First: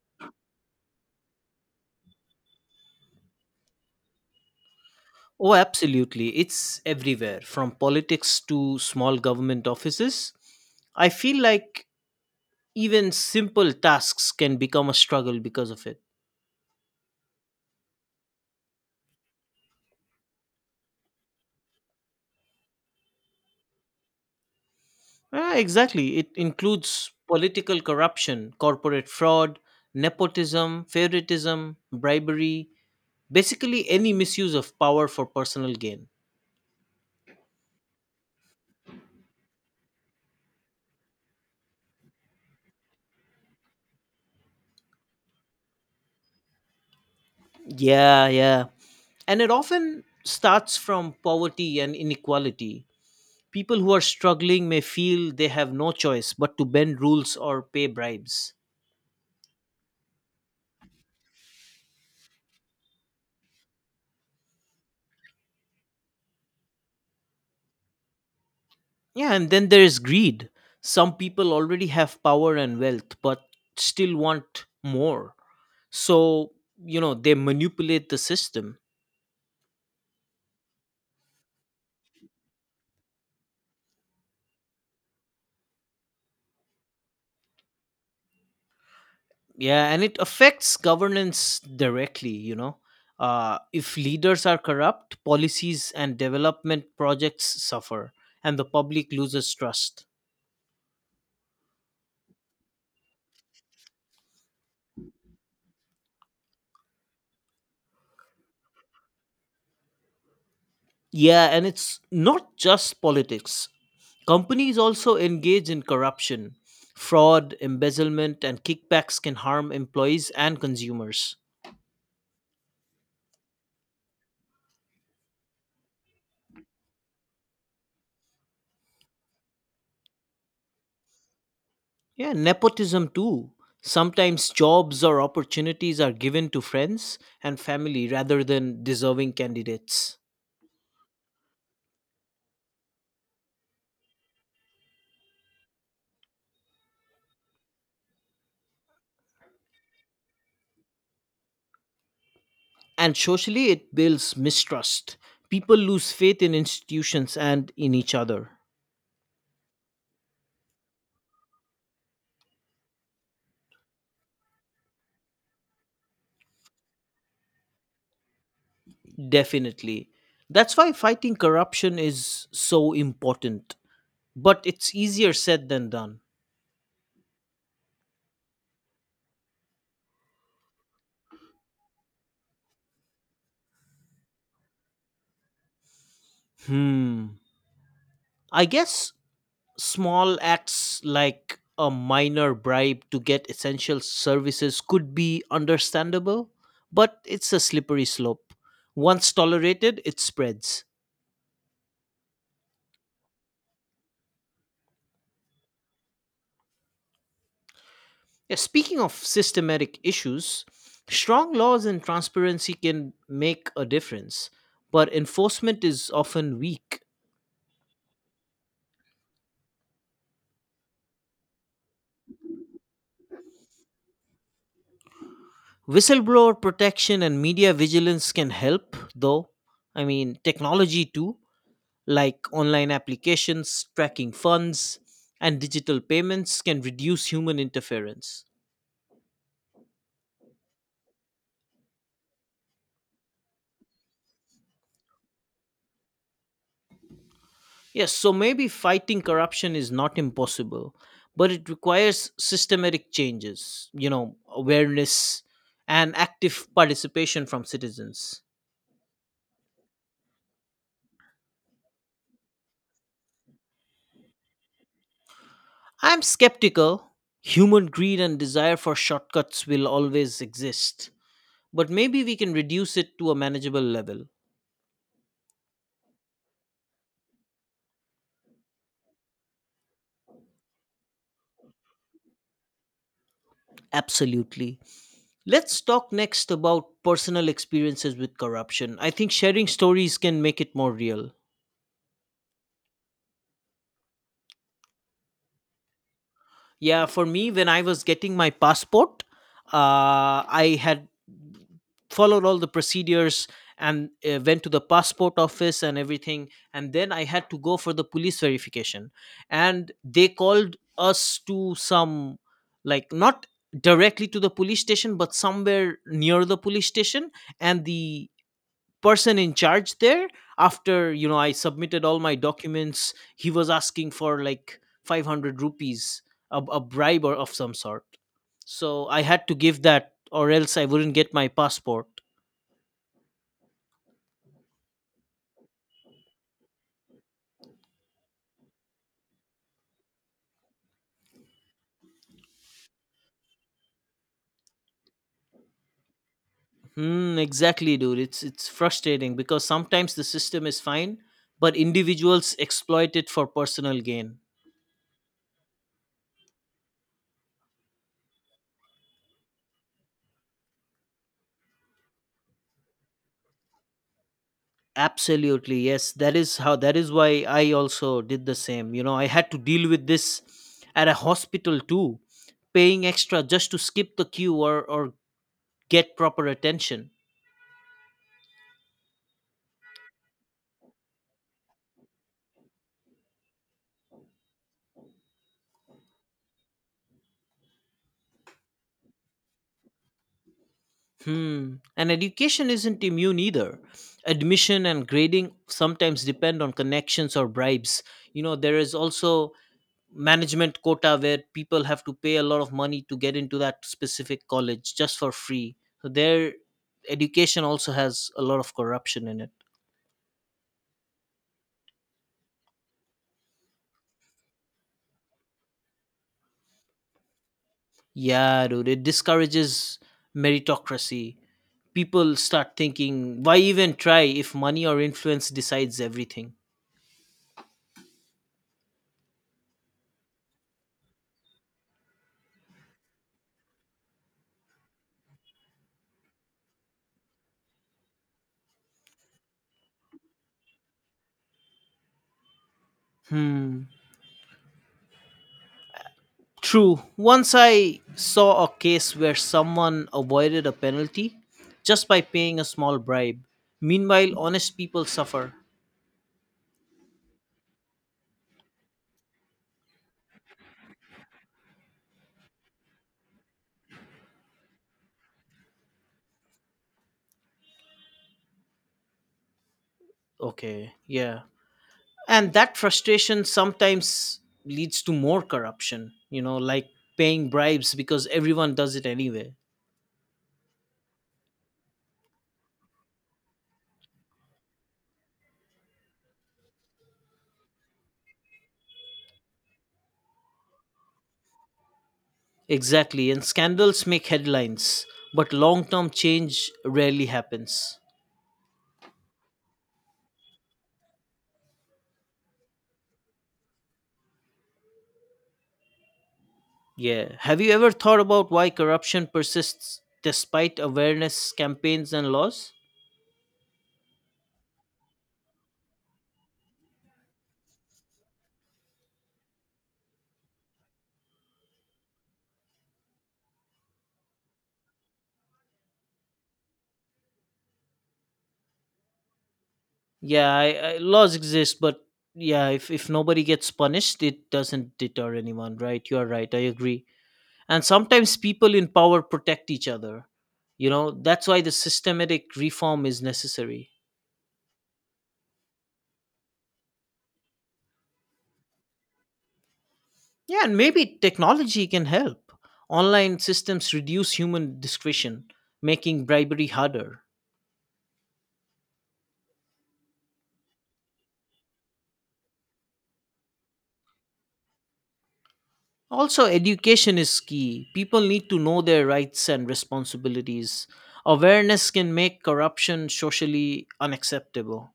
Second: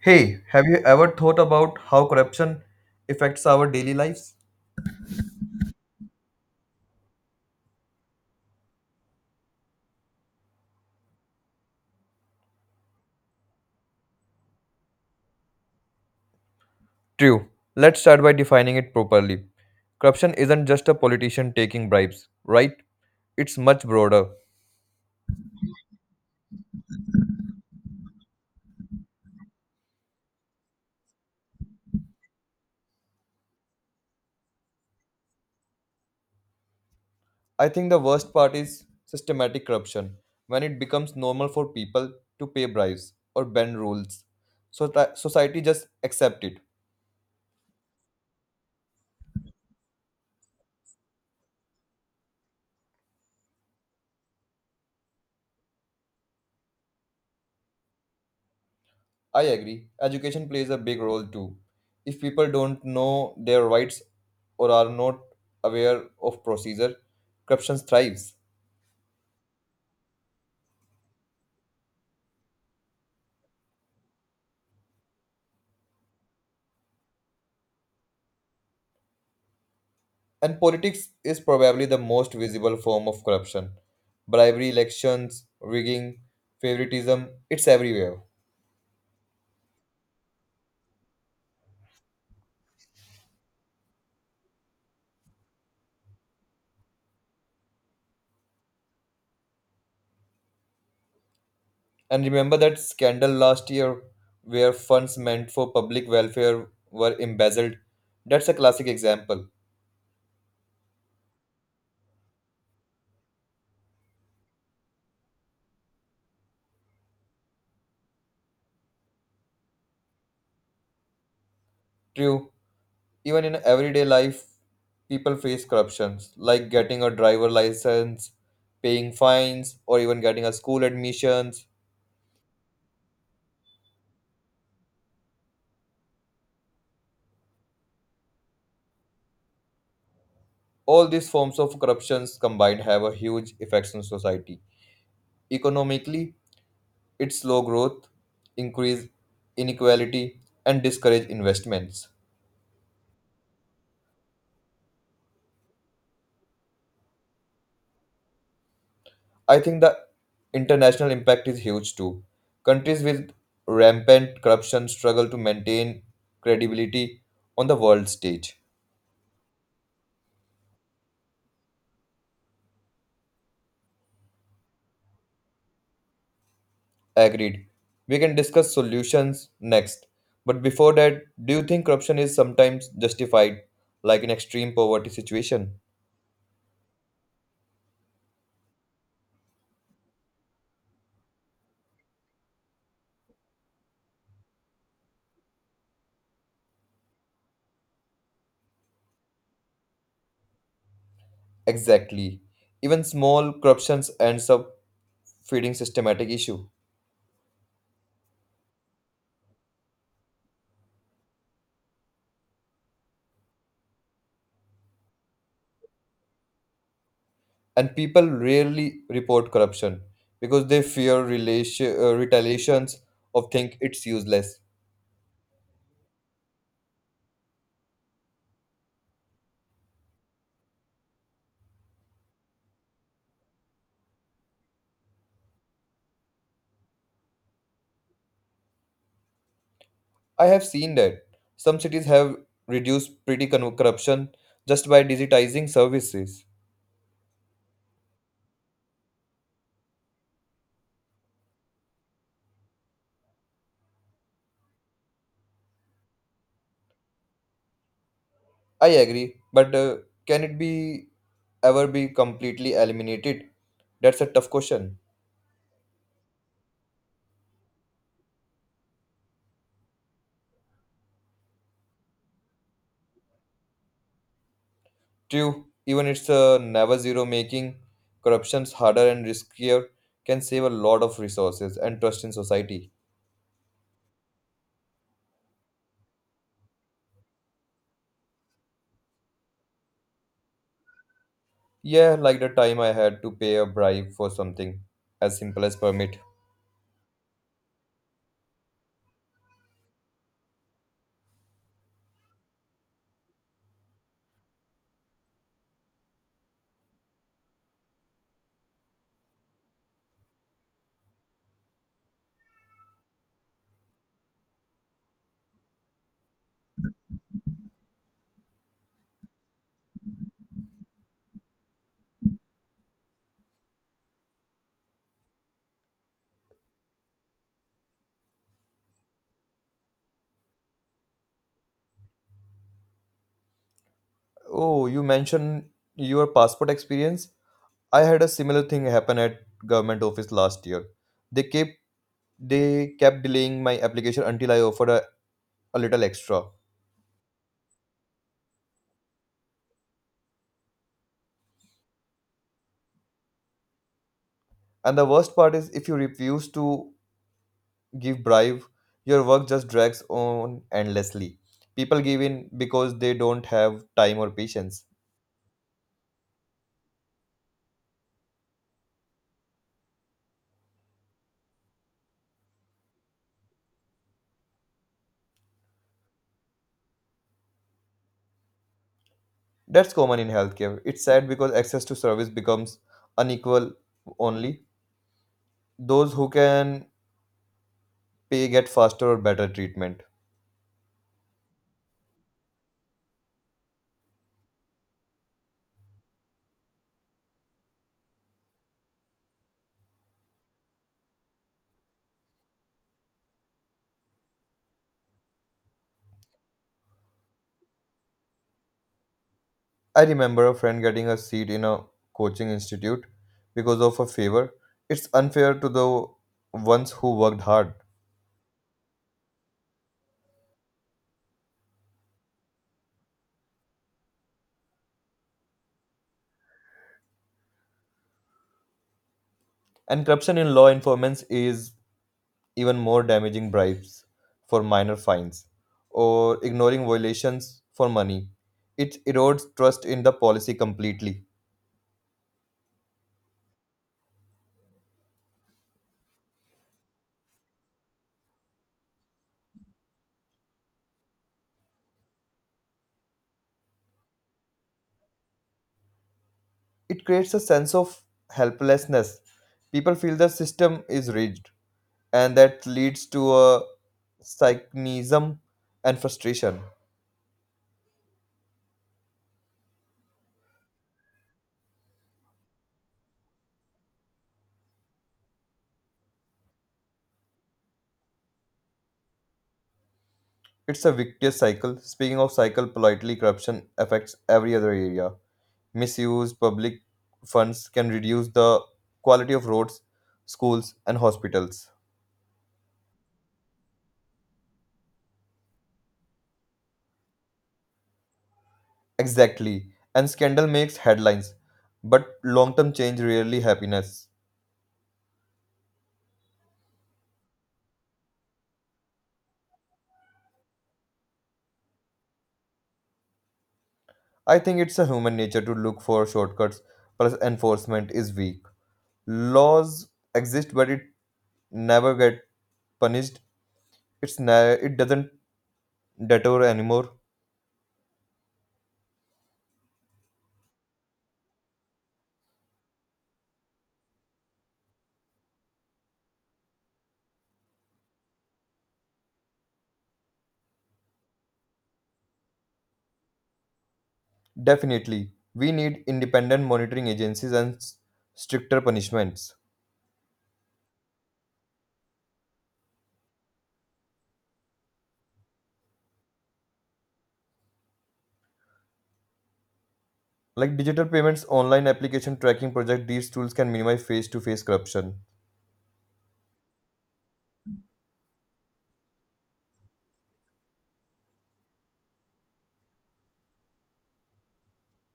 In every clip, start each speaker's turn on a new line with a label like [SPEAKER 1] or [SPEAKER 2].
[SPEAKER 1] Hey, have you ever thought about how corruption affects our daily lives?
[SPEAKER 2] Oh, absolutely. It's everywhere, from politics to small government offices. I feel like even simple tasks can become a struggle because of it.
[SPEAKER 1] True. Let's start by defining it properly. Corruption isn't just a politician taking bribes, right? It's much broader.
[SPEAKER 2] Ah, exactly. It includes political corruption, corporate fraud, nepotism, favoritism, bribery, basically any misuse of power for personal gain.
[SPEAKER 1] I think the worst part is systematic corruption, when it becomes normal for people to pay bribes or bend rules. So that society just accept it.
[SPEAKER 2] Yeah, yeah. And it often starts from poverty and inequality. People who are struggling may feel they have no choice but to bend rules or pay bribes.
[SPEAKER 1] I agree. Education plays a big role too. If people don't know their rights or are not aware of procedure, corruption thrives.
[SPEAKER 2] Yeah, and then there is greed. Some people already have power and wealth, but still want more. So, you know, they manipulate the system.
[SPEAKER 1] And politics is probably the most visible form of corruption. Bribery, elections, rigging, favoritism, it's everywhere.
[SPEAKER 2] Yeah, and it affects governance directly. If leaders are corrupt, policies and development projects suffer, and the public loses trust.
[SPEAKER 1] And remember that scandal last year where funds meant for public welfare were embezzled? That's a classic example.
[SPEAKER 2] Yeah, and it's not just politics. Companies also engage in corruption. Fraud, embezzlement, and kickbacks can harm employees and consumers.
[SPEAKER 1] True, even in everyday life, people face corruptions like getting a driver license, paying fines, or even getting a school admissions.
[SPEAKER 2] Yeah, nepotism too. Sometimes jobs or opportunities are given to friends and family rather than deserving candidates.
[SPEAKER 1] All these forms of corruptions combined have a huge effect on society. Economically, its slow growth, increase inequality, and discourage investments.
[SPEAKER 2] And socially, it builds mistrust. People lose faith in institutions and in each other.
[SPEAKER 1] I think the international impact is huge too. Countries with rampant corruption struggle to maintain credibility on the world stage.
[SPEAKER 2] Definitely. That's why fighting corruption is so important, but it's easier said than done.
[SPEAKER 1] Agreed. We can discuss solutions next. But before that, do you think corruption is sometimes justified, like in extreme poverty situation?
[SPEAKER 2] Hmm. I guess small acts like a minor bribe to get essential services could be understandable, but it's a slippery slope. Once tolerated, it spreads.
[SPEAKER 1] Exactly. Even small corruptions ends up feeding systematic issue.
[SPEAKER 2] Yeah, speaking of systematic issues, strong laws and transparency can make a difference, but enforcement is often weak.
[SPEAKER 1] And people rarely report corruption because they fear relation, retaliations or think it's useless.
[SPEAKER 2] Whistleblower protection and media vigilance can help, though. I mean, technology too, like online applications, tracking funds, and digital payments can reduce human interference.
[SPEAKER 1] I have seen that. Some cities have reduced corruption just by digitizing services.
[SPEAKER 2] Yes, so maybe fighting corruption is not impossible, but it requires systematic changes, you know, awareness and active participation from citizens.
[SPEAKER 1] I agree, but can it be ever be completely eliminated? That's a tough question.
[SPEAKER 2] I'm skeptical. Human greed and desire for shortcuts will always exist, but maybe we can reduce it to a manageable level.
[SPEAKER 1] True, even it's a never zero making corruptions harder and riskier can save a lot of resources and trust in society.
[SPEAKER 2] Absolutely. Let's talk next about personal experiences with corruption. I think sharing stories can make it more real.
[SPEAKER 1] Yeah, like the time I had to pay a bribe for something as simple as permit.
[SPEAKER 2] Yeah, for me, when I was getting my passport, I had followed all the procedures and went to the passport office and everything. And then I had to go for the police verification. And they called us to some, like, not directly to the police station, but somewhere near the police station. And the person in charge there, after I submitted all my documents, he was asking for like 500 rupees, a bribe or of some sort. So I had to give that or else I wouldn't get my passport.
[SPEAKER 1] Oh, you mentioned your passport experience. I had a similar thing happen at government office last year. They kept they kept delaying my application until I offered a little extra.
[SPEAKER 2] Hmm, exactly, dude. It's frustrating because sometimes the system is fine, but individuals exploit it for personal gain.
[SPEAKER 1] And the worst part is if you refuse to give bribe, your work just drags on endlessly. People give in because they don't have time or patience.
[SPEAKER 2] Absolutely, yes. That is why I also did the same. You know, I had to deal with this at a hospital too, paying extra just to skip the queue or get proper attention.
[SPEAKER 1] That's common in healthcare. It's sad because access to service becomes unequal only. Those who can pay get faster or better treatment.
[SPEAKER 2] Hmm, and education isn't immune either. Admission and grading sometimes depend on connections or bribes. You know, there is also management quota where people have to pay a lot of money to get into that specific college just for free. So their education also has a lot of corruption in it.
[SPEAKER 1] I remember a friend getting a seat in a coaching institute because of a favor. It's unfair to the ones who worked hard.
[SPEAKER 2] Yeah, dude, it discourages meritocracy. People start thinking, why even try if money or influence decides everything?
[SPEAKER 1] And corruption in law enforcement is even more damaging bribes for minor fines, or ignoring violations for money. It erodes trust in the policy completely.
[SPEAKER 2] Hmm. True. Once I saw a case where someone avoided a penalty just by paying a small bribe. Meanwhile, honest people suffer.
[SPEAKER 1] It creates a sense of helplessness. People feel the system is rigged, and that leads to a cynicism and frustration.
[SPEAKER 2] Okay, yeah. And that frustration sometimes leads to more corruption, you know, like paying bribes because everyone does it anyway.
[SPEAKER 1] It's a victious cycle. Speaking of cycle, politely corruption affects every other area. Misuse public funds can reduce the quality of roads, schools, and hospitals.
[SPEAKER 2] Exactly, and scandals make headlines, but long term change rarely happens.
[SPEAKER 1] Exactly. And scandal makes headlines, but long term change rarely happiness.
[SPEAKER 2] Yeah, have you ever thought about why corruption persists despite awareness campaigns and laws?
[SPEAKER 1] I think it's a human nature to look for shortcuts, plus enforcement is weak. Laws exist, but it never get punished. It doesn't deter anymore.
[SPEAKER 2] Yeah, laws exist, but yeah, if nobody gets punished, it doesn't deter anyone, right? You are right, I agree. And sometimes people in power protect each other. You know, that's why the systematic reform is necessary.
[SPEAKER 1] Definitely, we need independent monitoring agencies and stricter punishments.
[SPEAKER 2] Yeah, and maybe technology can help. Online systems reduce human discretion, making bribery harder.
[SPEAKER 1] Like digital payments, online application tracking project, these tools can minimize face to face corruption.
[SPEAKER 2] Also, education is key. People need to know their rights and responsibilities. Awareness can make corruption socially unacceptable.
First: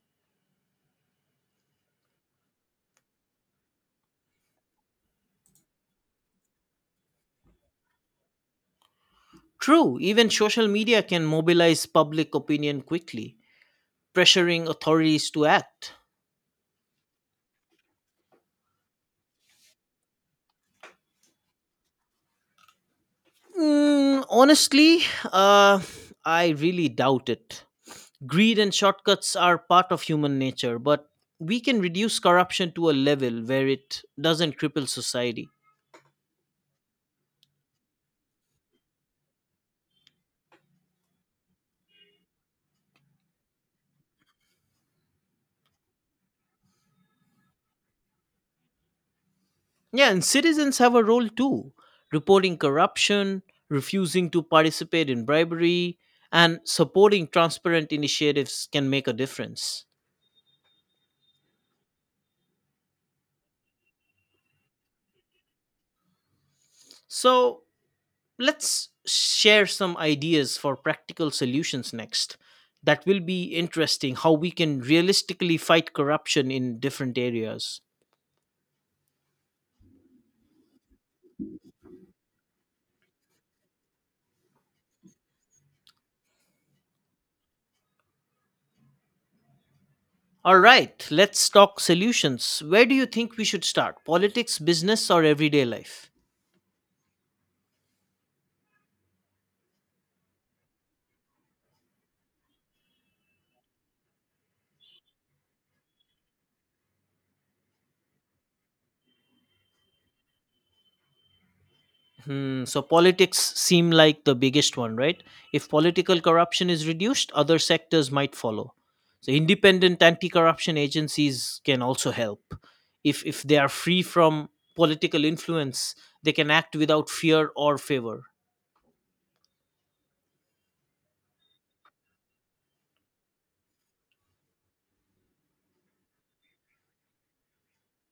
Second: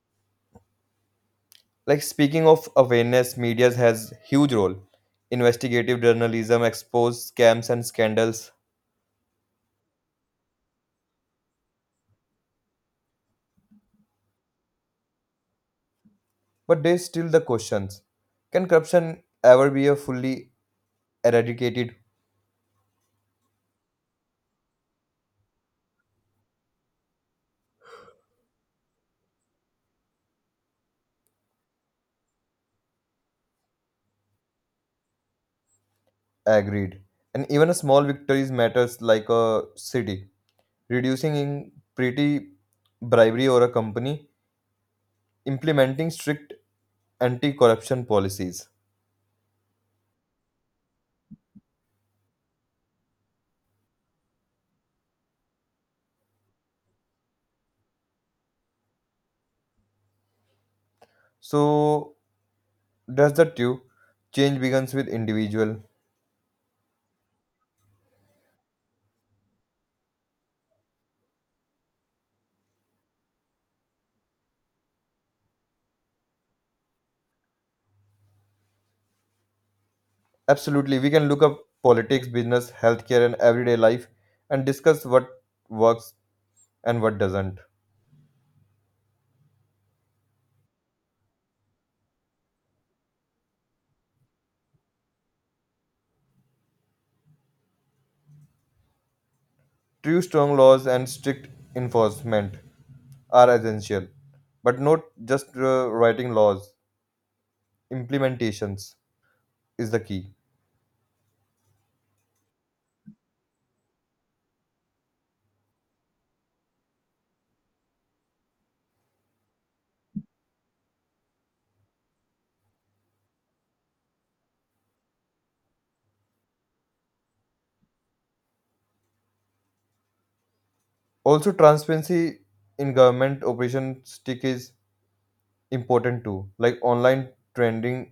[SPEAKER 1] Like speaking of awareness, media has huge role. Investigative journalism expose scams and scandals,
[SPEAKER 2] True, even social media can mobilize public opinion quickly, pressuring authorities to act.
[SPEAKER 1] but they still the questions. Can corruption ever be a fully eradicated?
[SPEAKER 2] Mm, honestly, uh, I really doubt it. Greed and shortcuts are part of human nature, but we can reduce corruption to a level where it doesn't cripple society.
[SPEAKER 1] Agreed. And even a small victories matters like a city reducing in pretty bribery or a company implementing strict anti-corruption policies.
[SPEAKER 2] Yeah, and citizens have a role too, reporting corruption, refusing to participate in bribery, and supporting transparent initiatives can make a difference.
[SPEAKER 1] So that's the two. Change begins with individual.
[SPEAKER 2] So, let's share some ideas for practical solutions next. That will be interesting, how we can realistically fight corruption in different areas.
[SPEAKER 1] Absolutely, we can look up politics, business, healthcare, and everyday life and discuss what works and what doesn't.
[SPEAKER 2] All right, let's talk solutions. Where do you think we should start? Politics, business, or everyday life?
[SPEAKER 1] True strong laws and strict enforcement are essential, but not just writing laws, implementations is the key.
[SPEAKER 2] Hmm. So politics seem like the biggest one, right? If political corruption is reduced, other sectors might follow. So independent anti-corruption agencies can also help. If they are free from political influence, they can act without fear or favor.
[SPEAKER 1] Also, transparency in government operation stick is important too, like online trending,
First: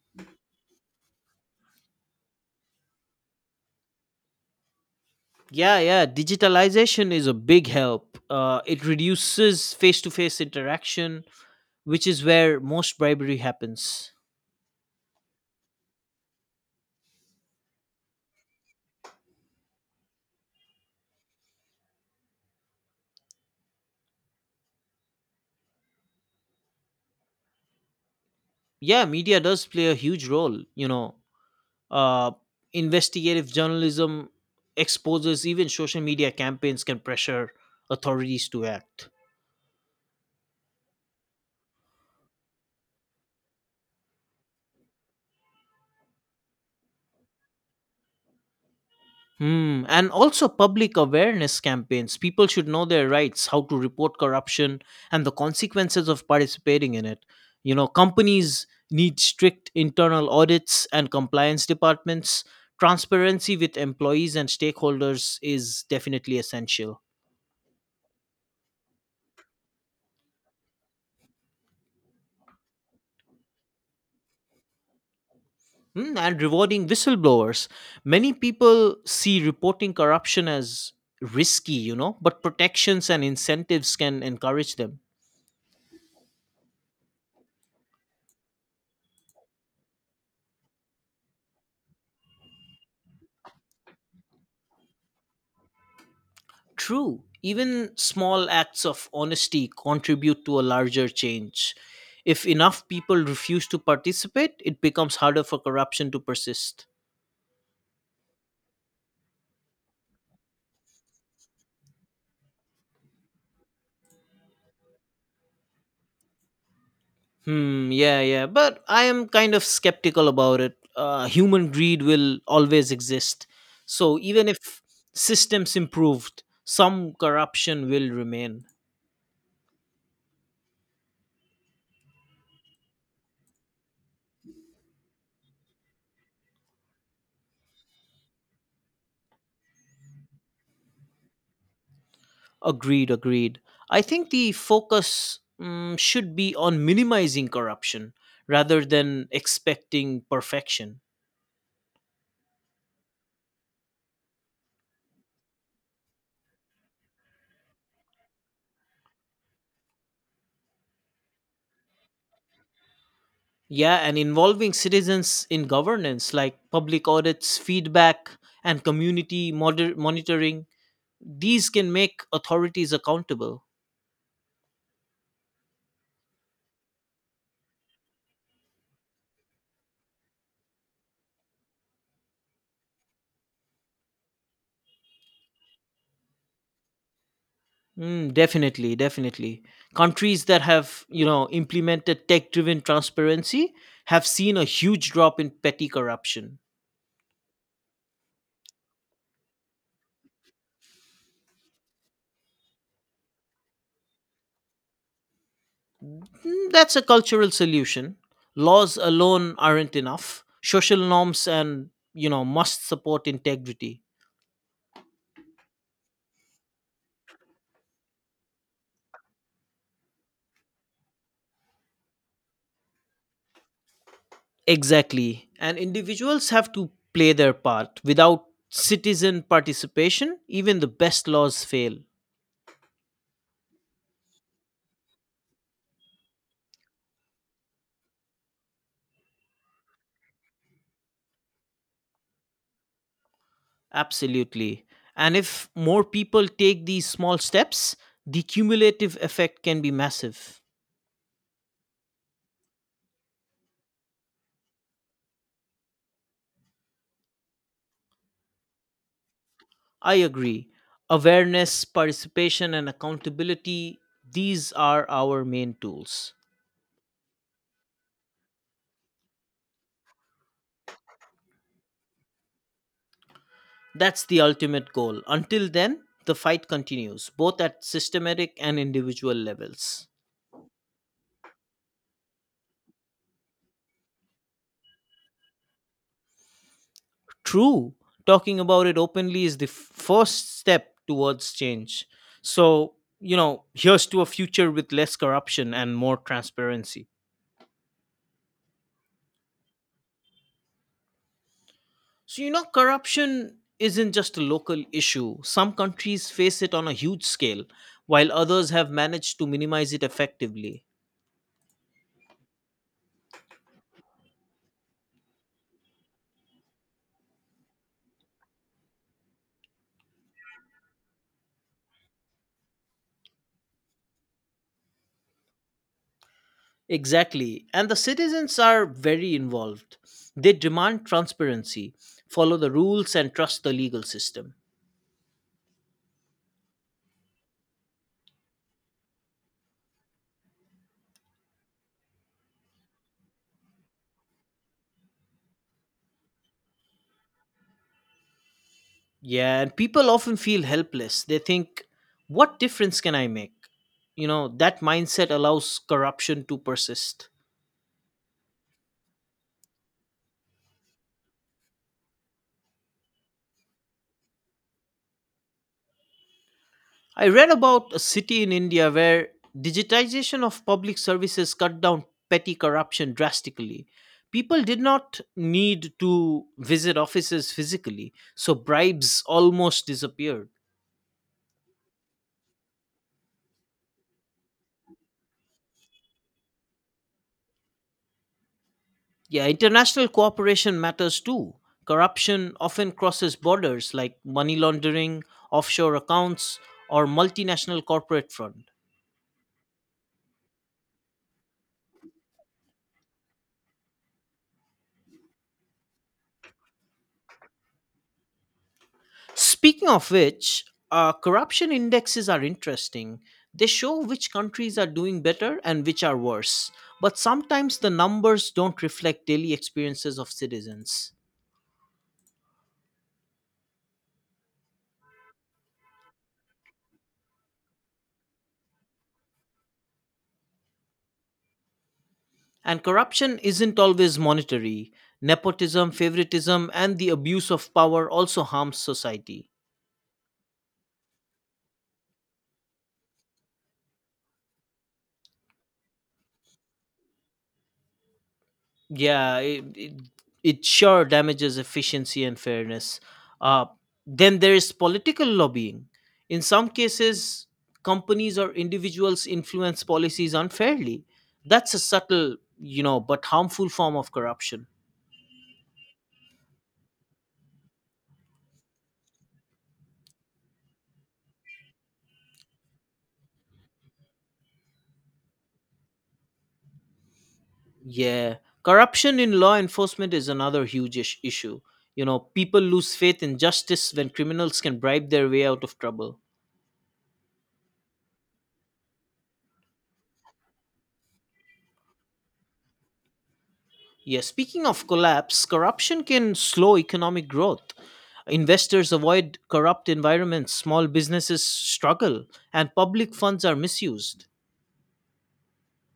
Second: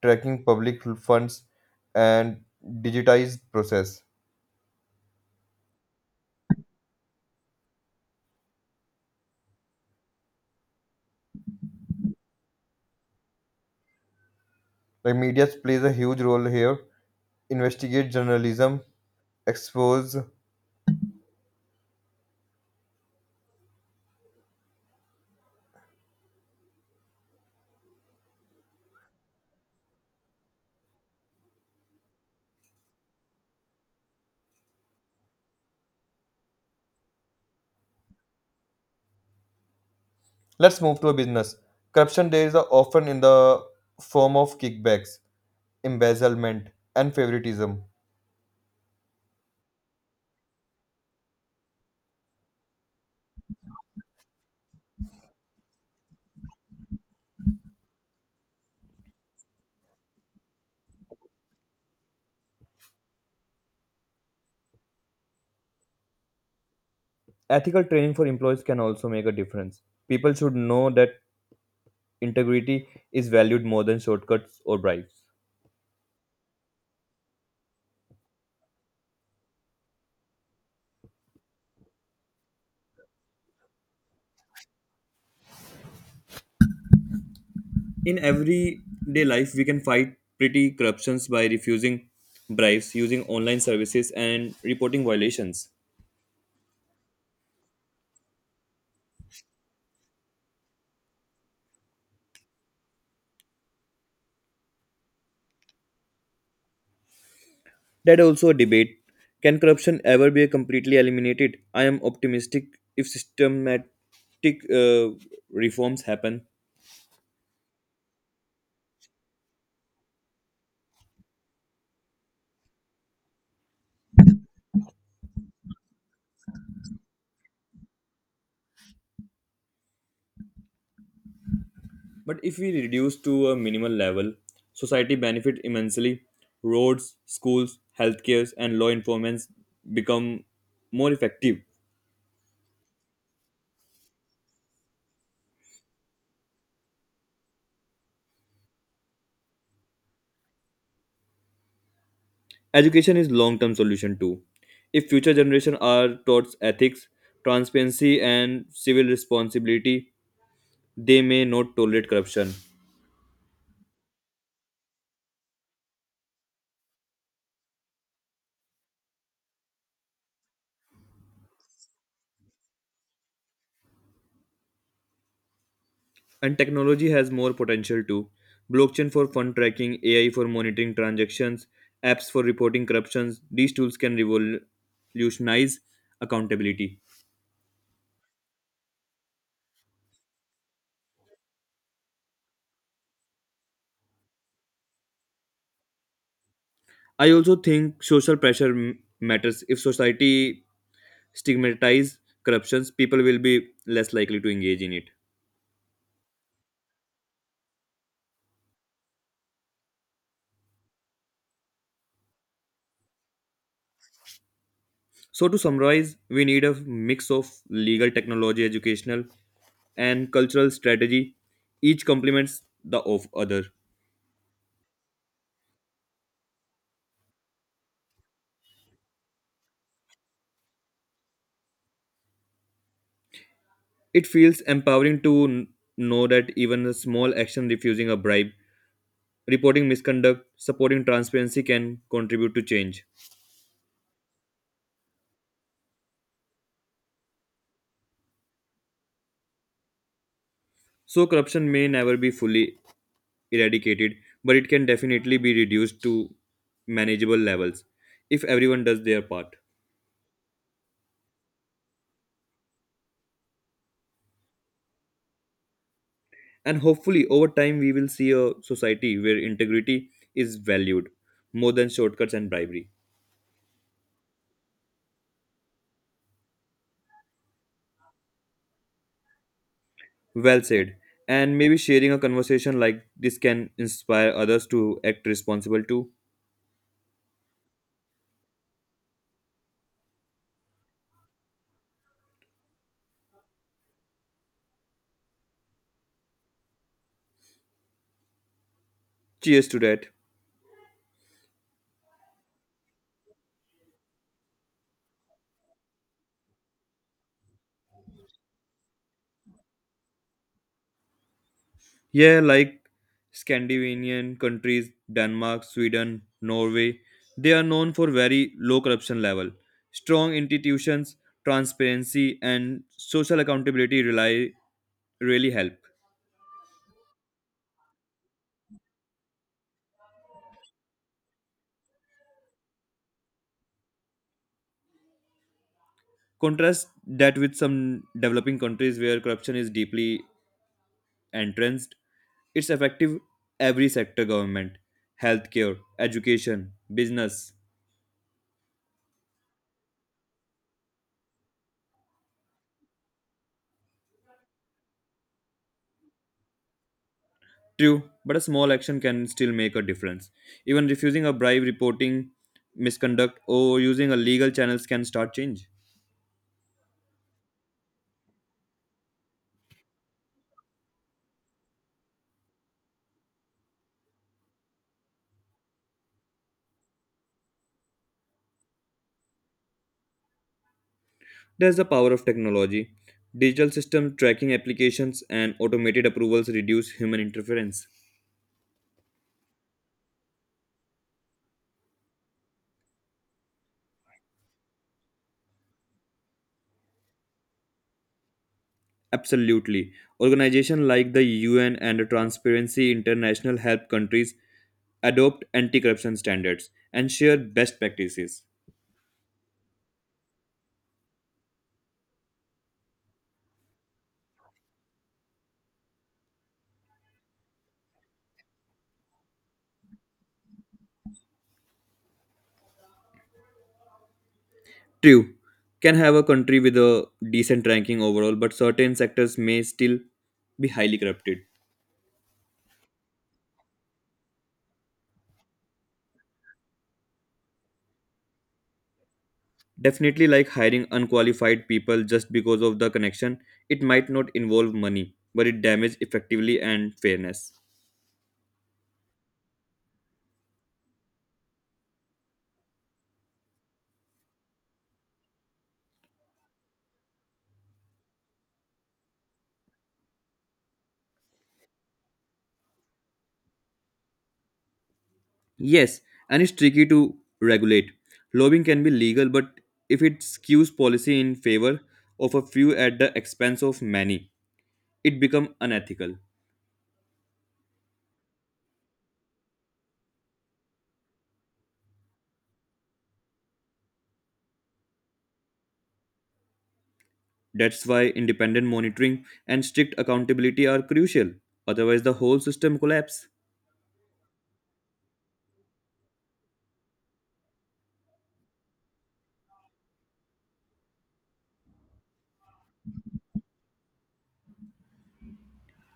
[SPEAKER 1] tracking public funds, and digitized process.
[SPEAKER 2] Yeah, yeah. Digitalization is a big help. It reduces face-to-face interaction, which is where most bribery happens.
[SPEAKER 1] Like media plays a huge role here investigate journalism, expose.
[SPEAKER 2] Yeah, media does play a huge role. You know, Uh, investigative journalism exposes, even social media campaigns can pressure authorities to act.
[SPEAKER 1] Let's move to a business. Corruption there is are often in the form of kickbacks, embezzlement, and favoritism.
[SPEAKER 2] Hmm. And also public awareness campaigns. People should know their rights, how to report corruption, and the consequences of participating in it. You know, companies need strict internal audits and compliance departments. Transparency with employees and stakeholders is definitely essential.
[SPEAKER 1] Ethical training for employees can also make a difference. People should know that integrity is valued more than shortcuts or bribes.
[SPEAKER 2] Mm, and rewarding whistleblowers. Many people see reporting corruption as risky, you know, but protections and incentives can encourage them.
[SPEAKER 1] In everyday life, we can fight petty corruptions by refusing bribes, using online services, and reporting violations.
[SPEAKER 2] True, even small acts of honesty contribute to a larger change. If enough people refuse to participate, it becomes harder for corruption to persist.
[SPEAKER 1] That also a debate. Can corruption ever be completely eliminated? I am optimistic if systematic uh, reforms happen.
[SPEAKER 2] Hmm. Yeah. Yeah. But I am kind of skeptical about it. Human greed will always exist. So even if systems improved, some corruption will remain.
[SPEAKER 1] But if we reduce to a minimal level, society benefit immensely. Roads, schools, healthcares, and law enforcement become more effective.
[SPEAKER 2] Agreed. Agreed. I think the focus, mm, should be on minimizing corruption rather than expecting perfection.
[SPEAKER 1] Education is long-term solution too. If future generation are taught ethics, transparency, and civil responsibility, they may not tolerate corruption.
[SPEAKER 2] Yeah, and involving citizens in governance, like public audits, feedback, and community monitoring. These can make authorities accountable.
[SPEAKER 1] And technology has more potential too. Blockchain for fund tracking, AI for monitoring transactions, apps for reporting corruptions. These tools can revolutionize accountability.
[SPEAKER 2] Mm, definitely, definitely. Countries that have, you know, implemented tech-driven transparency have seen a huge drop in petty corruption.
[SPEAKER 1] I also think social pressure matters. If society stigmatizes corruptions, people will be less likely to engage in it.
[SPEAKER 2] Mm, that's a cultural solution. Laws alone aren't enough. Social norms and, you know, must support integrity.
[SPEAKER 1] So to summarize, we need a mix of legal technology, educational, and cultural strategy. Each complements the of other.
[SPEAKER 2] Exactly. And individuals have to play their part. Without citizen participation, even the best laws fail.
[SPEAKER 1] It feels empowering to know that even a small action refusing a bribe, reporting misconduct, supporting transparency can contribute to change.
[SPEAKER 2] Absolutely. And if more people take these small steps, the cumulative effect can be massive.
[SPEAKER 1] So, corruption may never be fully eradicated, but it can definitely be reduced to manageable levels if everyone does their part.
[SPEAKER 2] I agree. Awareness, participation, and accountability, these are our main tools.
[SPEAKER 1] And hopefully, over time, we will see a society where integrity is valued more than shortcuts and bribery.
[SPEAKER 2] That's the ultimate goal. Until then, the fight continues, both at systematic and individual levels.
[SPEAKER 1] Well said. And maybe sharing a conversation like this can inspire others to act responsible too.
[SPEAKER 2] True, talking about it openly is the first step towards change. So, you know, here's to a future with less corruption and more transparency.
[SPEAKER 1] Cheers to that.
[SPEAKER 2] So, you know, corruption isn't just a local issue. Some countries face it on a huge scale, while others have managed to minimize it effectively.
[SPEAKER 1] Yeah, like Scandinavian countries, Denmark, Sweden, Norway, they are known for very low corruption level. Strong institutions, transparency and social accountability rely really help.
[SPEAKER 2] Exactly. And the citizens are very involved. They demand transparency, follow the rules, and trust the legal system.
[SPEAKER 1] Contrast that with some developing countries where corruption is deeply entrenched. It's effective every sector government, healthcare, education, business.
[SPEAKER 2] Yeah, and people often feel helpless. They think, what difference can I make? You know, that mindset allows corruption to persist.
[SPEAKER 1] True, but a small action can still make a difference. Even refusing a bribe, reporting misconduct, or using a legal channels can start change.
[SPEAKER 2] I read about a city in India where digitization of public services cut down petty corruption drastically. People did not need to visit offices physically, so bribes almost disappeared.
[SPEAKER 1] There's the power of technology. Digital system tracking applications and automated approvals reduce human interference.
[SPEAKER 2] Yeah, international cooperation matters too. Corruption often crosses borders, like money laundering, offshore accounts, or multinational corporate fraud.
[SPEAKER 1] Absolutely. Organizations like the UN and Transparency International help countries adopt anti corruption standards and share best practices.
[SPEAKER 2] Speaking of which, corruption indexes are interesting. They show which countries are doing better and which are worse. But sometimes the numbers don't reflect daily experiences of citizens.
[SPEAKER 1] True, can have a country with a decent ranking overall, but certain sectors may still be highly corrupted.
[SPEAKER 2] And corruption isn't always monetary. Nepotism, favoritism, and the abuse of power also harms society.
[SPEAKER 1] Definitely, like hiring unqualified people just because of the connection, it might not involve money, but it damages effectively and fairness.
[SPEAKER 2] Yeah, it sure damages efficiency and fairness. Uh, then there is political lobbying. In some cases, companies or individuals influence policies unfairly. That's a subtle, you know, but harmful form of corruption.
[SPEAKER 1] Yes, and it's tricky to regulate. Lobbying can be legal, but if it skews policy in favor of a few at the expense of many, it becomes unethical.
[SPEAKER 2] Yeah, corruption in law enforcement is another huge issue. You know, people lose faith in justice when criminals can bribe their way out of trouble.
[SPEAKER 1] That's why independent monitoring and strict accountability are crucial. Otherwise, the whole system collapses.
[SPEAKER 2] Yeah, speaking of collapse, corruption can slow economic growth. Investors avoid corrupt environments, small businesses struggle, and public funds are misused.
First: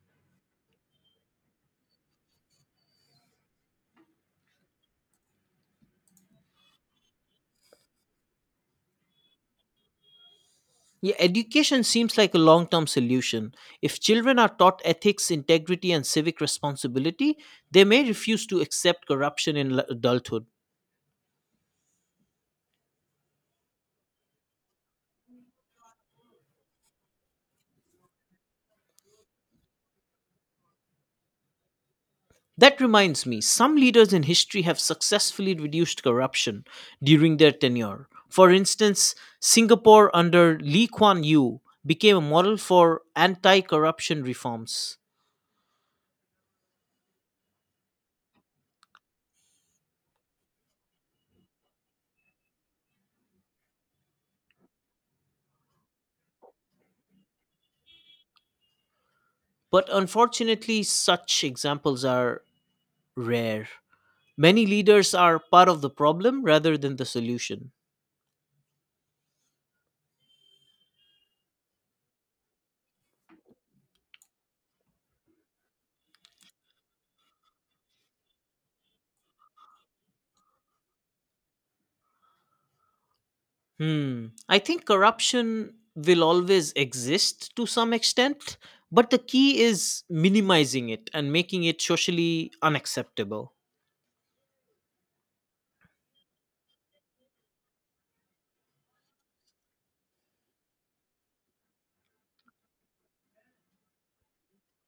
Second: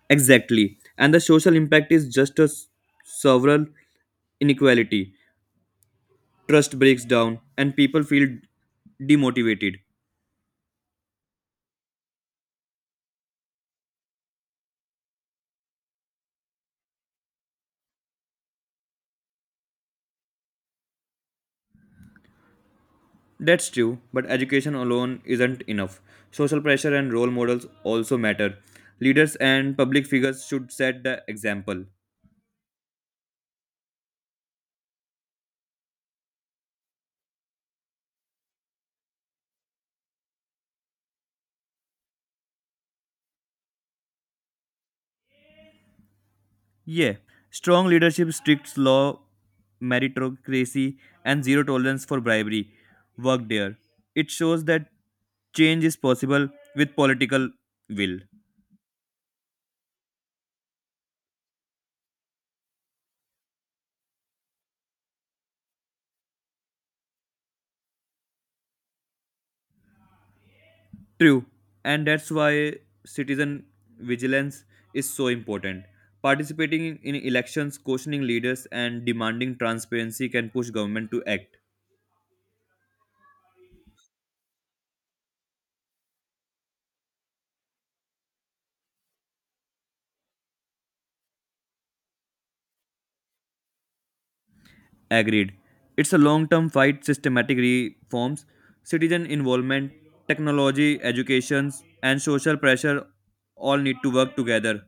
[SPEAKER 1] Exactly. And the social impact is just a several inequality. Trust breaks down and people feel demotivated.
[SPEAKER 2] Yeah, education seems like a long term solution. If children are taught ethics, integrity, and civic responsibility, they may refuse to accept corruption in adulthood.
[SPEAKER 1] That's true, but education alone isn't enough. Social pressure and role models also matter. Leaders and public figures should set the example.
[SPEAKER 2] That reminds me, some leaders in history have successfully reduced corruption during their tenure. For instance, Singapore under Lee Kuan Yew became a model for anti corruption reforms.
[SPEAKER 1] Yeah, strong leadership, strict law, meritocracy, and zero tolerance for bribery work there. It shows that change is possible with political will.
[SPEAKER 2] But unfortunately, such examples are rare. Many leaders are part of the problem rather than the solution.
[SPEAKER 1] True, and that's why citizen vigilance is so important. Participating in elections, questioning leaders, and demanding transparency can push government to act.
[SPEAKER 2] Hmm. I think corruption will always exist to some extent, but the key is minimizing it and making it socially unacceptable.
[SPEAKER 1] Agreed. It's a long term fight, systematic reforms, citizen involvement, technology, education, and social pressure all need to work together.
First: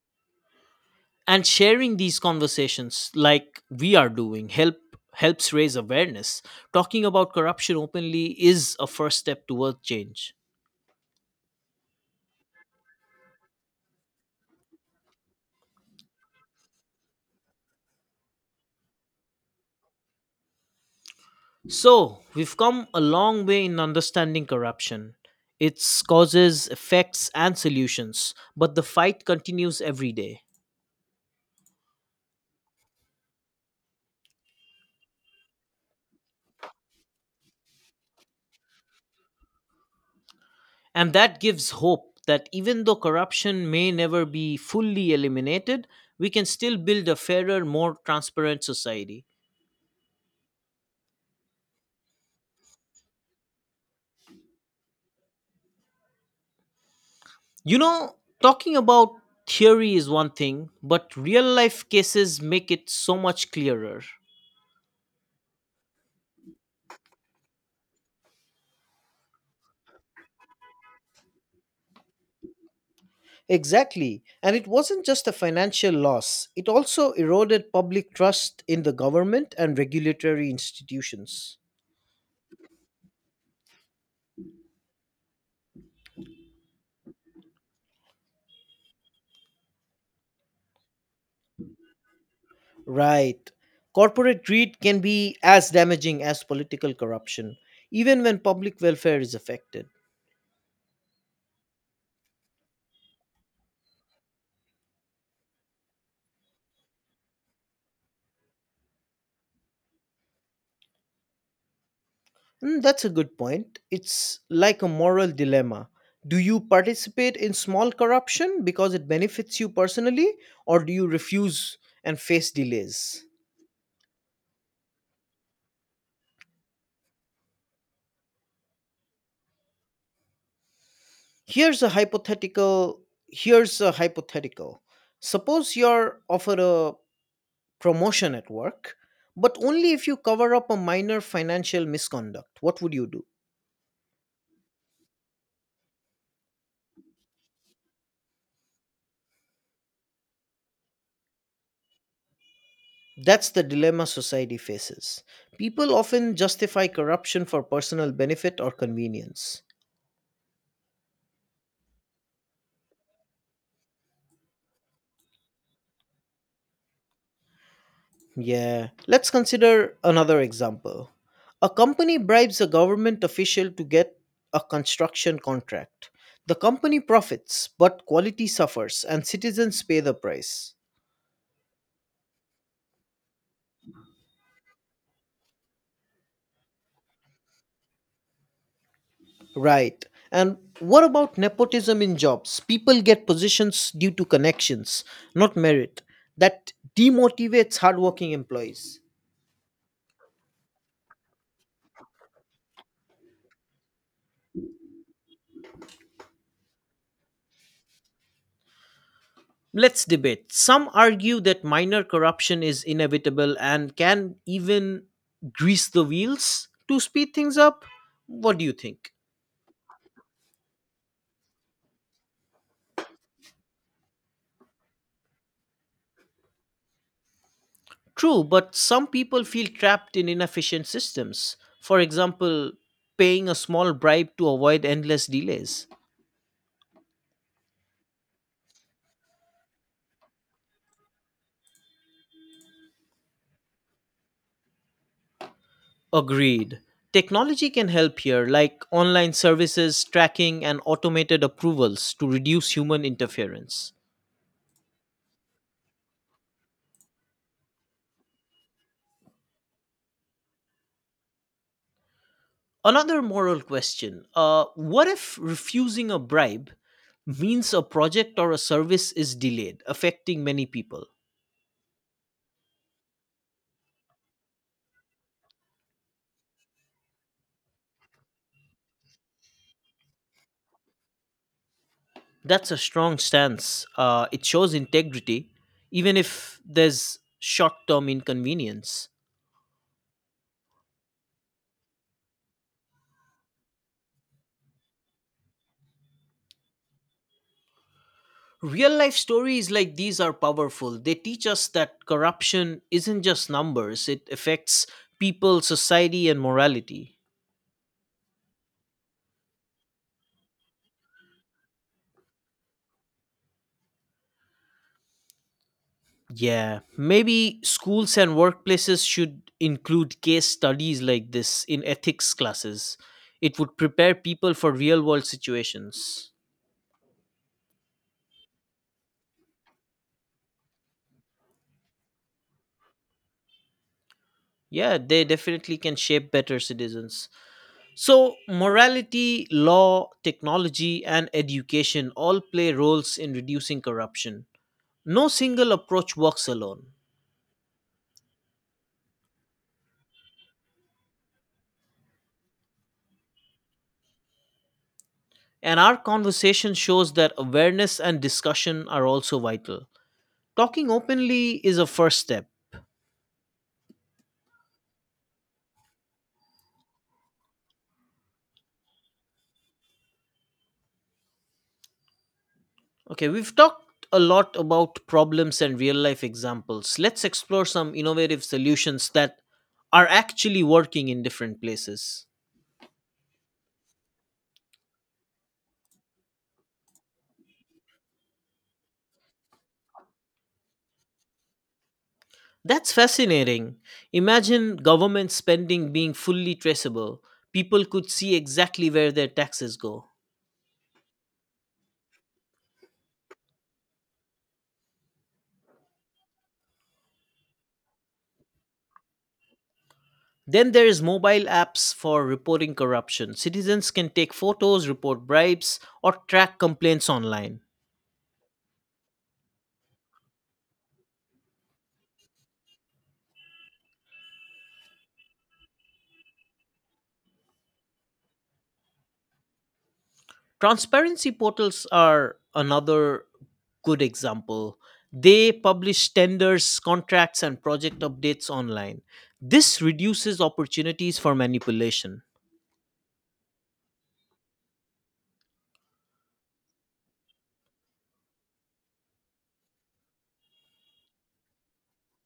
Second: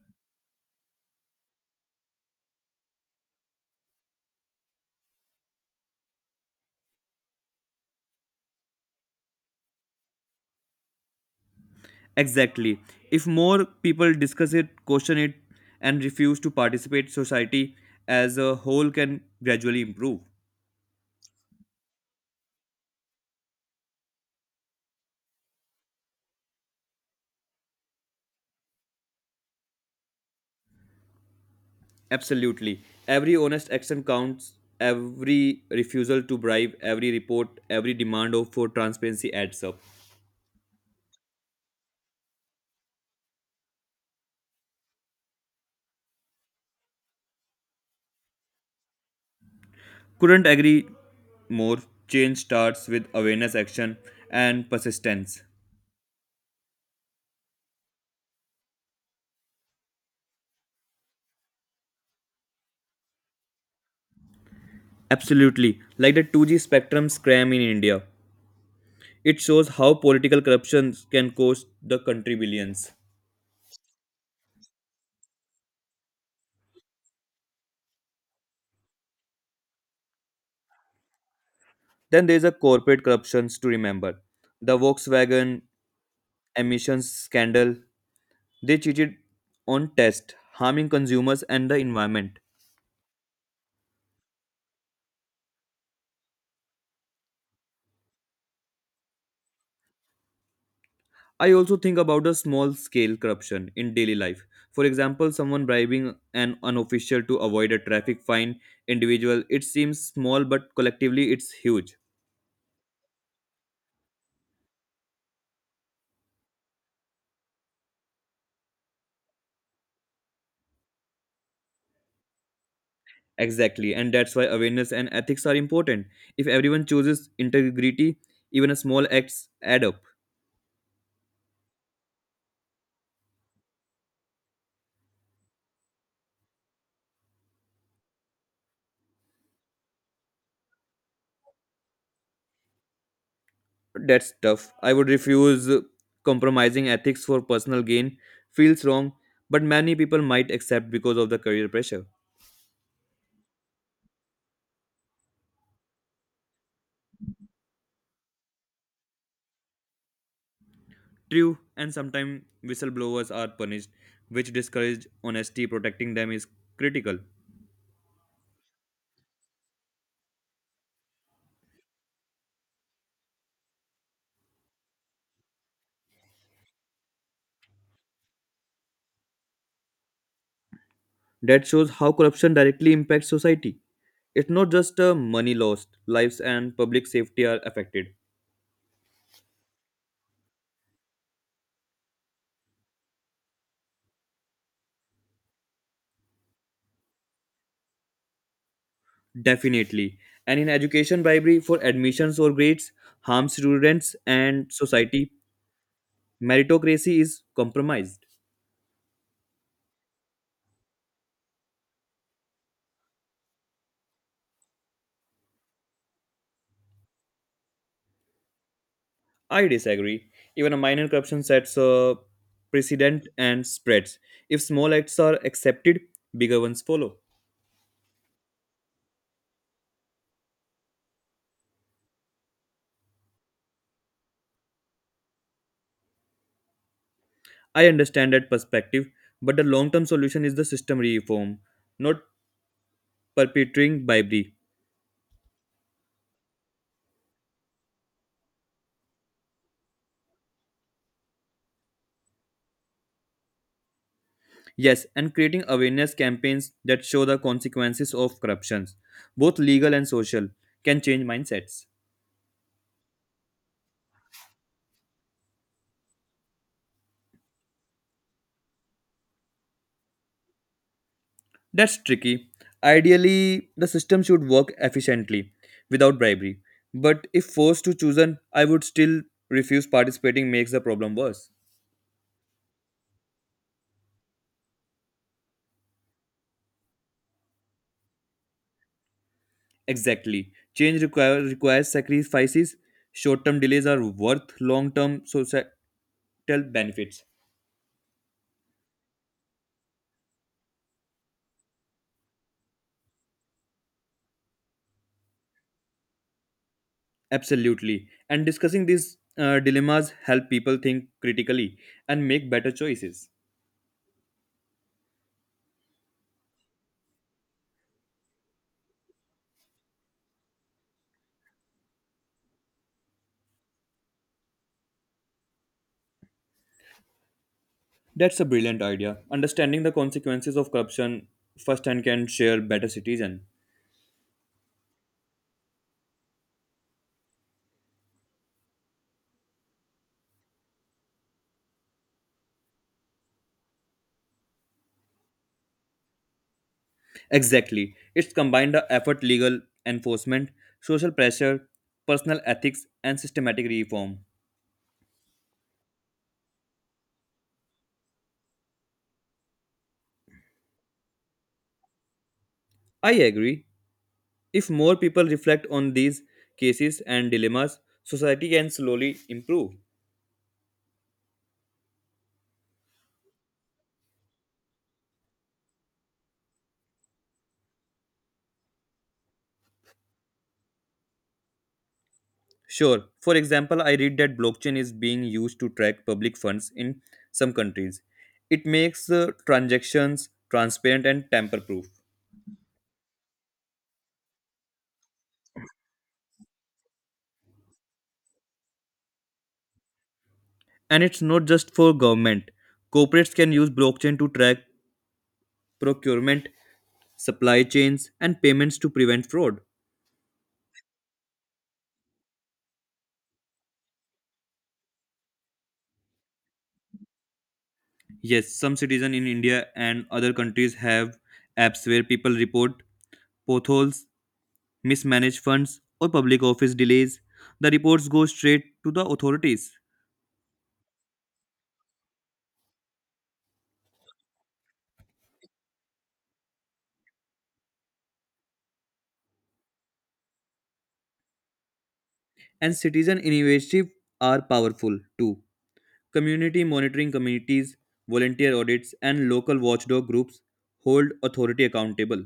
[SPEAKER 2] And sharing these conversations like we are doing helps raise awareness. Talking about corruption openly is a first step towards change.
[SPEAKER 1] Exactly. If more people discuss it, question it, and refuse to participate, society as a whole can gradually improve.
[SPEAKER 2] So, we've come a long way in understanding corruption, its causes, effects, and solutions, but the fight continues every day.
[SPEAKER 1] Absolutely. Every honest action counts, every refusal to bribe, every report, every demand for transparency adds up.
[SPEAKER 2] And that gives hope that even though corruption may never be fully eliminated, we can still build a fairer, more transparent society.
[SPEAKER 1] Couldn't agree more. Change starts with awareness, action, and persistence.
[SPEAKER 2] You know, talking about theory is one thing, but real life cases make it so much clearer.
[SPEAKER 1] Absolutely. Like the 2G spectrum scam in India. It shows how political corruption can cost the country billions.
[SPEAKER 2] Exactly. And it wasn't just a financial loss, it also eroded public trust in the government and regulatory institutions.
[SPEAKER 1] Then there's a corporate corruptions to remember. The Volkswagen emissions scandal. They cheated on tests, harming consumers and the environment.
[SPEAKER 2] Right. Corporate greed can be as damaging as political corruption, even when public welfare is affected.
[SPEAKER 1] I also think about the small scale corruption in daily life. For example, someone bribing an unofficial to avoid a traffic fine individual. It seems small, but collectively it's huge.
[SPEAKER 2] Mm, that's a good point. It's like a moral dilemma. Do you participate in small corruption because it benefits you personally, or do you refuse and face delays?
[SPEAKER 1] Exactly, and that's why awareness and ethics are important. If everyone chooses integrity, even a small acts add up.
[SPEAKER 2] Here's a hypothetical. Here's a hypothetical. Suppose you're offered a promotion at work, but only if you cover up a minor financial misconduct. What would you do?
[SPEAKER 1] That's tough. I would refuse compromising ethics for personal gain. Feels wrong, but many people might accept because of the career pressure.
[SPEAKER 2] That's the dilemma society faces. People often justify corruption for personal benefit or convenience.
[SPEAKER 1] True, and sometimes whistleblowers are punished, which discourages honesty. Protecting them is critical.
[SPEAKER 2] Yeah, let's consider another example. A company bribes a government official to get a construction contract. The company profits, but quality suffers and citizens pay the price.
[SPEAKER 1] That shows how corruption directly impacts society. It's not just money lost, lives and public safety are affected.
[SPEAKER 2] Right. And what about nepotism in jobs? People get positions due to connections, not merit. That demotivates hardworking employees.
[SPEAKER 1] Definitely. And in education, bribery for admissions or grades harms students and society. Meritocracy is compromised.
[SPEAKER 2] Let's debate. Some argue that minor corruption is inevitable and can even grease the wheels to speed things up. What do you think?
[SPEAKER 1] I disagree. Even a minor corruption sets a precedent and spreads. If small acts are accepted, bigger ones follow.
[SPEAKER 2] True, but some people feel trapped in inefficient systems. For example, paying a small bribe to avoid endless delays.
[SPEAKER 1] I understand that perspective, but the long term solution is the system reform, not perpetrating bribery.
[SPEAKER 2] Agreed. Technology can help here, like online services, tracking, and automated approvals to reduce human interference.
[SPEAKER 1] Yes, and creating awareness campaigns that show the consequences of corruptions, both legal and social, can change mindsets.
[SPEAKER 2] Another moral question, what if refusing a bribe means a project or a service is delayed, affecting many people?
[SPEAKER 1] That's tricky. Ideally, the system should work efficiently without bribery, but if forced to chosen, I would still refuse participating makes the problem worse.
[SPEAKER 2] That's a strong stance. It shows integrity, even if there's short term inconvenience.
[SPEAKER 1] Exactly. Requires sacrifices. Short term delays are worth long term benefits.
[SPEAKER 2] Real life stories like these are powerful. They teach us that corruption isn't just numbers, it affects people, society, and morality.
[SPEAKER 1] Absolutely, and discussing these dilemmas help people think critically and make better choices.
[SPEAKER 2] Yeah, maybe schools and workplaces should include case studies like this in ethics classes. It would prepare people for real world situations.
[SPEAKER 1] That's a brilliant idea. Understanding the consequences of corruption firsthand can share better citizen.
[SPEAKER 2] Yeah, they definitely can shape better citizens. So, morality, law, technology, and education all play roles in reducing corruption. No single approach works alone.
[SPEAKER 1] Exactly, it's combined the effort legal enforcement, social pressure, personal ethics and systematic reform.
[SPEAKER 2] And our conversation shows that awareness and discussion are also vital. Talking openly is a first step.
[SPEAKER 1] I agree, if more people reflect on these cases and dilemmas, society can slowly improve.
[SPEAKER 2] Okay, we've talked a lot about problems and real life examples. Let's explore some innovative solutions that are actually working in different places.
[SPEAKER 1] Sure. For example, I read that blockchain is being used to track public funds in some countries. It makes transactions transparent and tamper proof.
[SPEAKER 2] That's fascinating. Imagine government spending being fully traceable. People could see exactly where their taxes go.
[SPEAKER 1] And it's not just for government. Corporates can use blockchain to track procurement, supply chains, and payments to prevent fraud.
[SPEAKER 2] Then there is mobile apps for reporting corruption. Citizens can take photos, report bribes, or track complaints online.
[SPEAKER 1] Yes, some citizens in India and other countries have apps where people report potholes, mismanaged funds, or public office delays. The reports go straight to the authorities.
[SPEAKER 2] Transparency portals are another good example. They publish tenders, contracts, and project updates online. This reduces opportunities for manipulation.
[SPEAKER 1] And citizen initiative are powerful too. Community monitoring committees, volunteer audits, and local watchdog groups hold authority accountable.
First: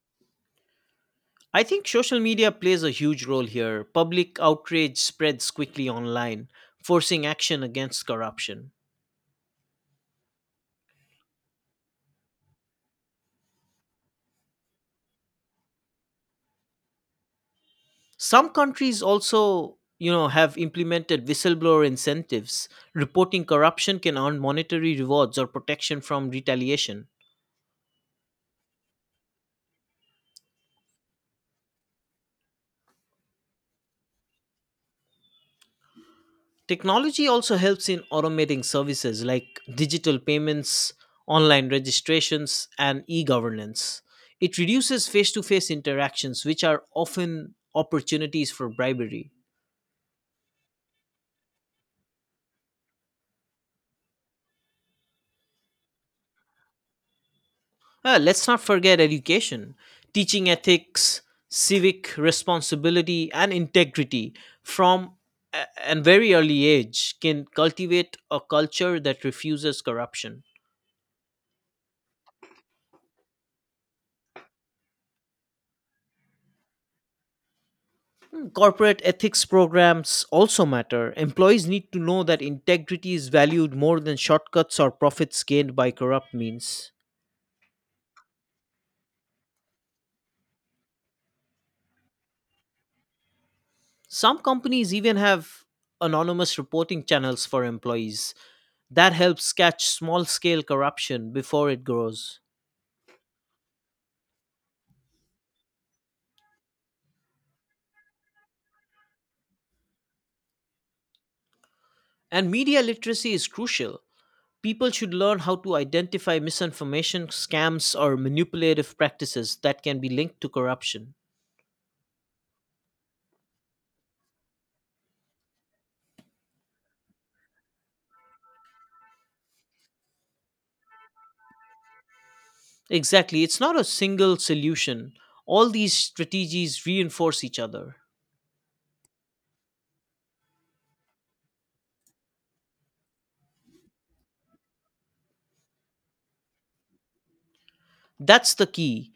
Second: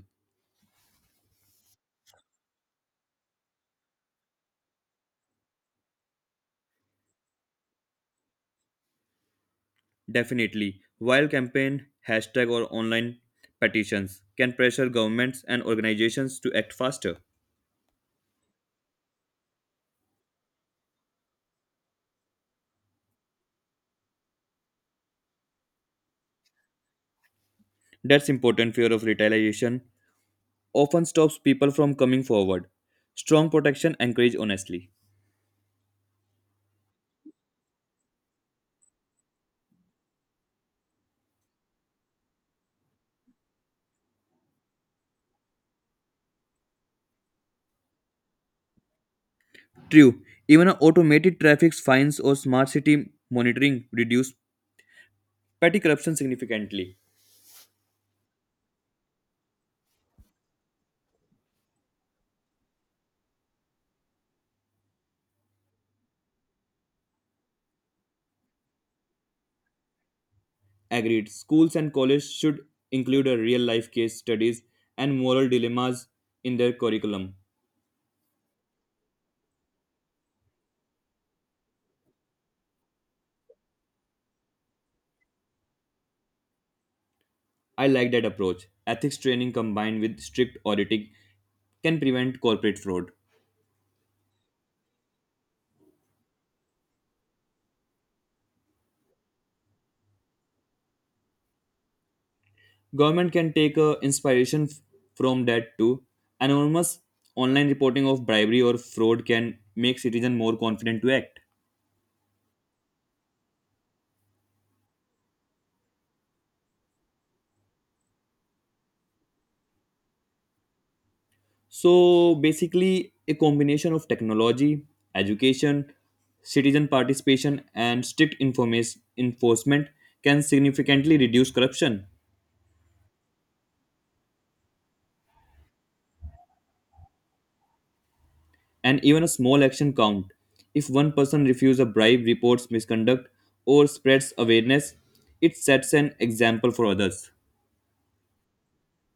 [SPEAKER 2] I think social media plays a huge role here. Public outrage spreads quickly online, forcing action against corruption.
[SPEAKER 1] Definitely, while campaign, hashtag, or online petitions can pressure governments and organizations to act faster.
[SPEAKER 2] Some countries also, you know, have implemented whistleblower incentives. Reporting corruption can earn monetary rewards or protection from retaliation.
[SPEAKER 1] That's important fear of retaliation often stops people from coming forward. Strong protection encourage honestly.
[SPEAKER 2] Technology also helps in automating services like digital payments, online registrations, and e governance. It reduces face to face interactions, which are often opportunities for bribery.
[SPEAKER 1] True, even automated traffic fines or smart city monitoring reduce petty corruption significantly.
[SPEAKER 2] Let's not forget education, teaching ethics, civic responsibility, and integrity from a an very early age can cultivate a culture that refuses corruption.
[SPEAKER 1] Agreed. Schools and colleges should include a real life case studies and moral dilemmas in their curriculum.
[SPEAKER 2] Corporate ethics programs also matter. Employees need to know that integrity is valued more than shortcuts or profits gained by corrupt means.
[SPEAKER 1] I like that approach. Ethics training combined with strict auditing can prevent corporate fraud.
[SPEAKER 2] Some companies even have anonymous reporting channels for employees. That helps catch small scale corruption before it grows.
[SPEAKER 1] Government can take inspiration from that too. Anonymous online reporting of bribery or fraud can make citizens more confident to act.
[SPEAKER 2] And media literacy is crucial. People should learn how to identify misinformation, scams, or manipulative practices that can be linked to corruption.
[SPEAKER 1] So basically, a combination of technology, education, citizen participation, and strict enforcement can significantly reduce corruption.
[SPEAKER 2] Exactly. It's not a single solution. All these strategies reinforce each other.
[SPEAKER 1] And even a small action count. If one person refuses a bribe, reports misconduct, or spreads awareness, it sets an example for others.
[SPEAKER 2] That's the key.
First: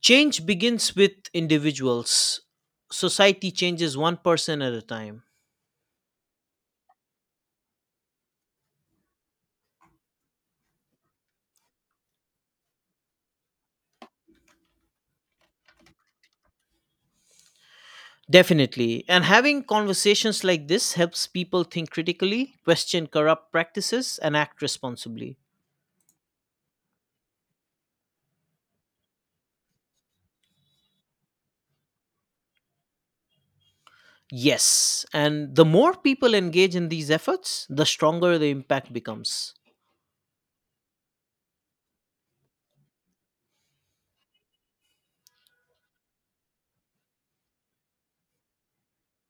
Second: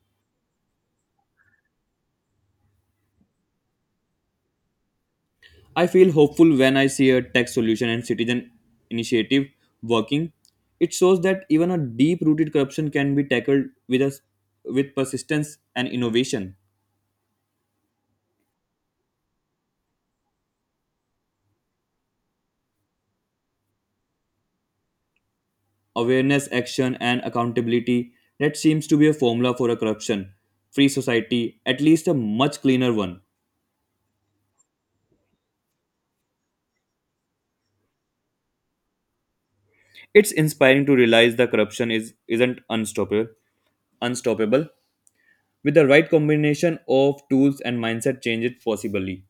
[SPEAKER 2] Change begins with individuals. Society changes one person at a time.
[SPEAKER 1] I feel hopeful when I see a tech solution and citizen initiative working. It shows that even a deep-rooted corruption can be tackled with us with persistence and innovation.
[SPEAKER 2] Definitely. And having conversations like this helps people think critically, question corrupt practices, and act responsibly.
[SPEAKER 1] Awareness, action, and accountability that seems to be a formula for a corruption-free society, at least a much cleaner one.
[SPEAKER 2] Yes. And the more people engage in these efforts, the stronger the impact becomes.
[SPEAKER 1] It's inspiring to realize the corruption is isn't unstoppable. Unstoppable. With the right combination of tools and mindset change, it possibly.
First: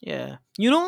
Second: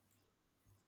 [SPEAKER 2] Yeah. You know,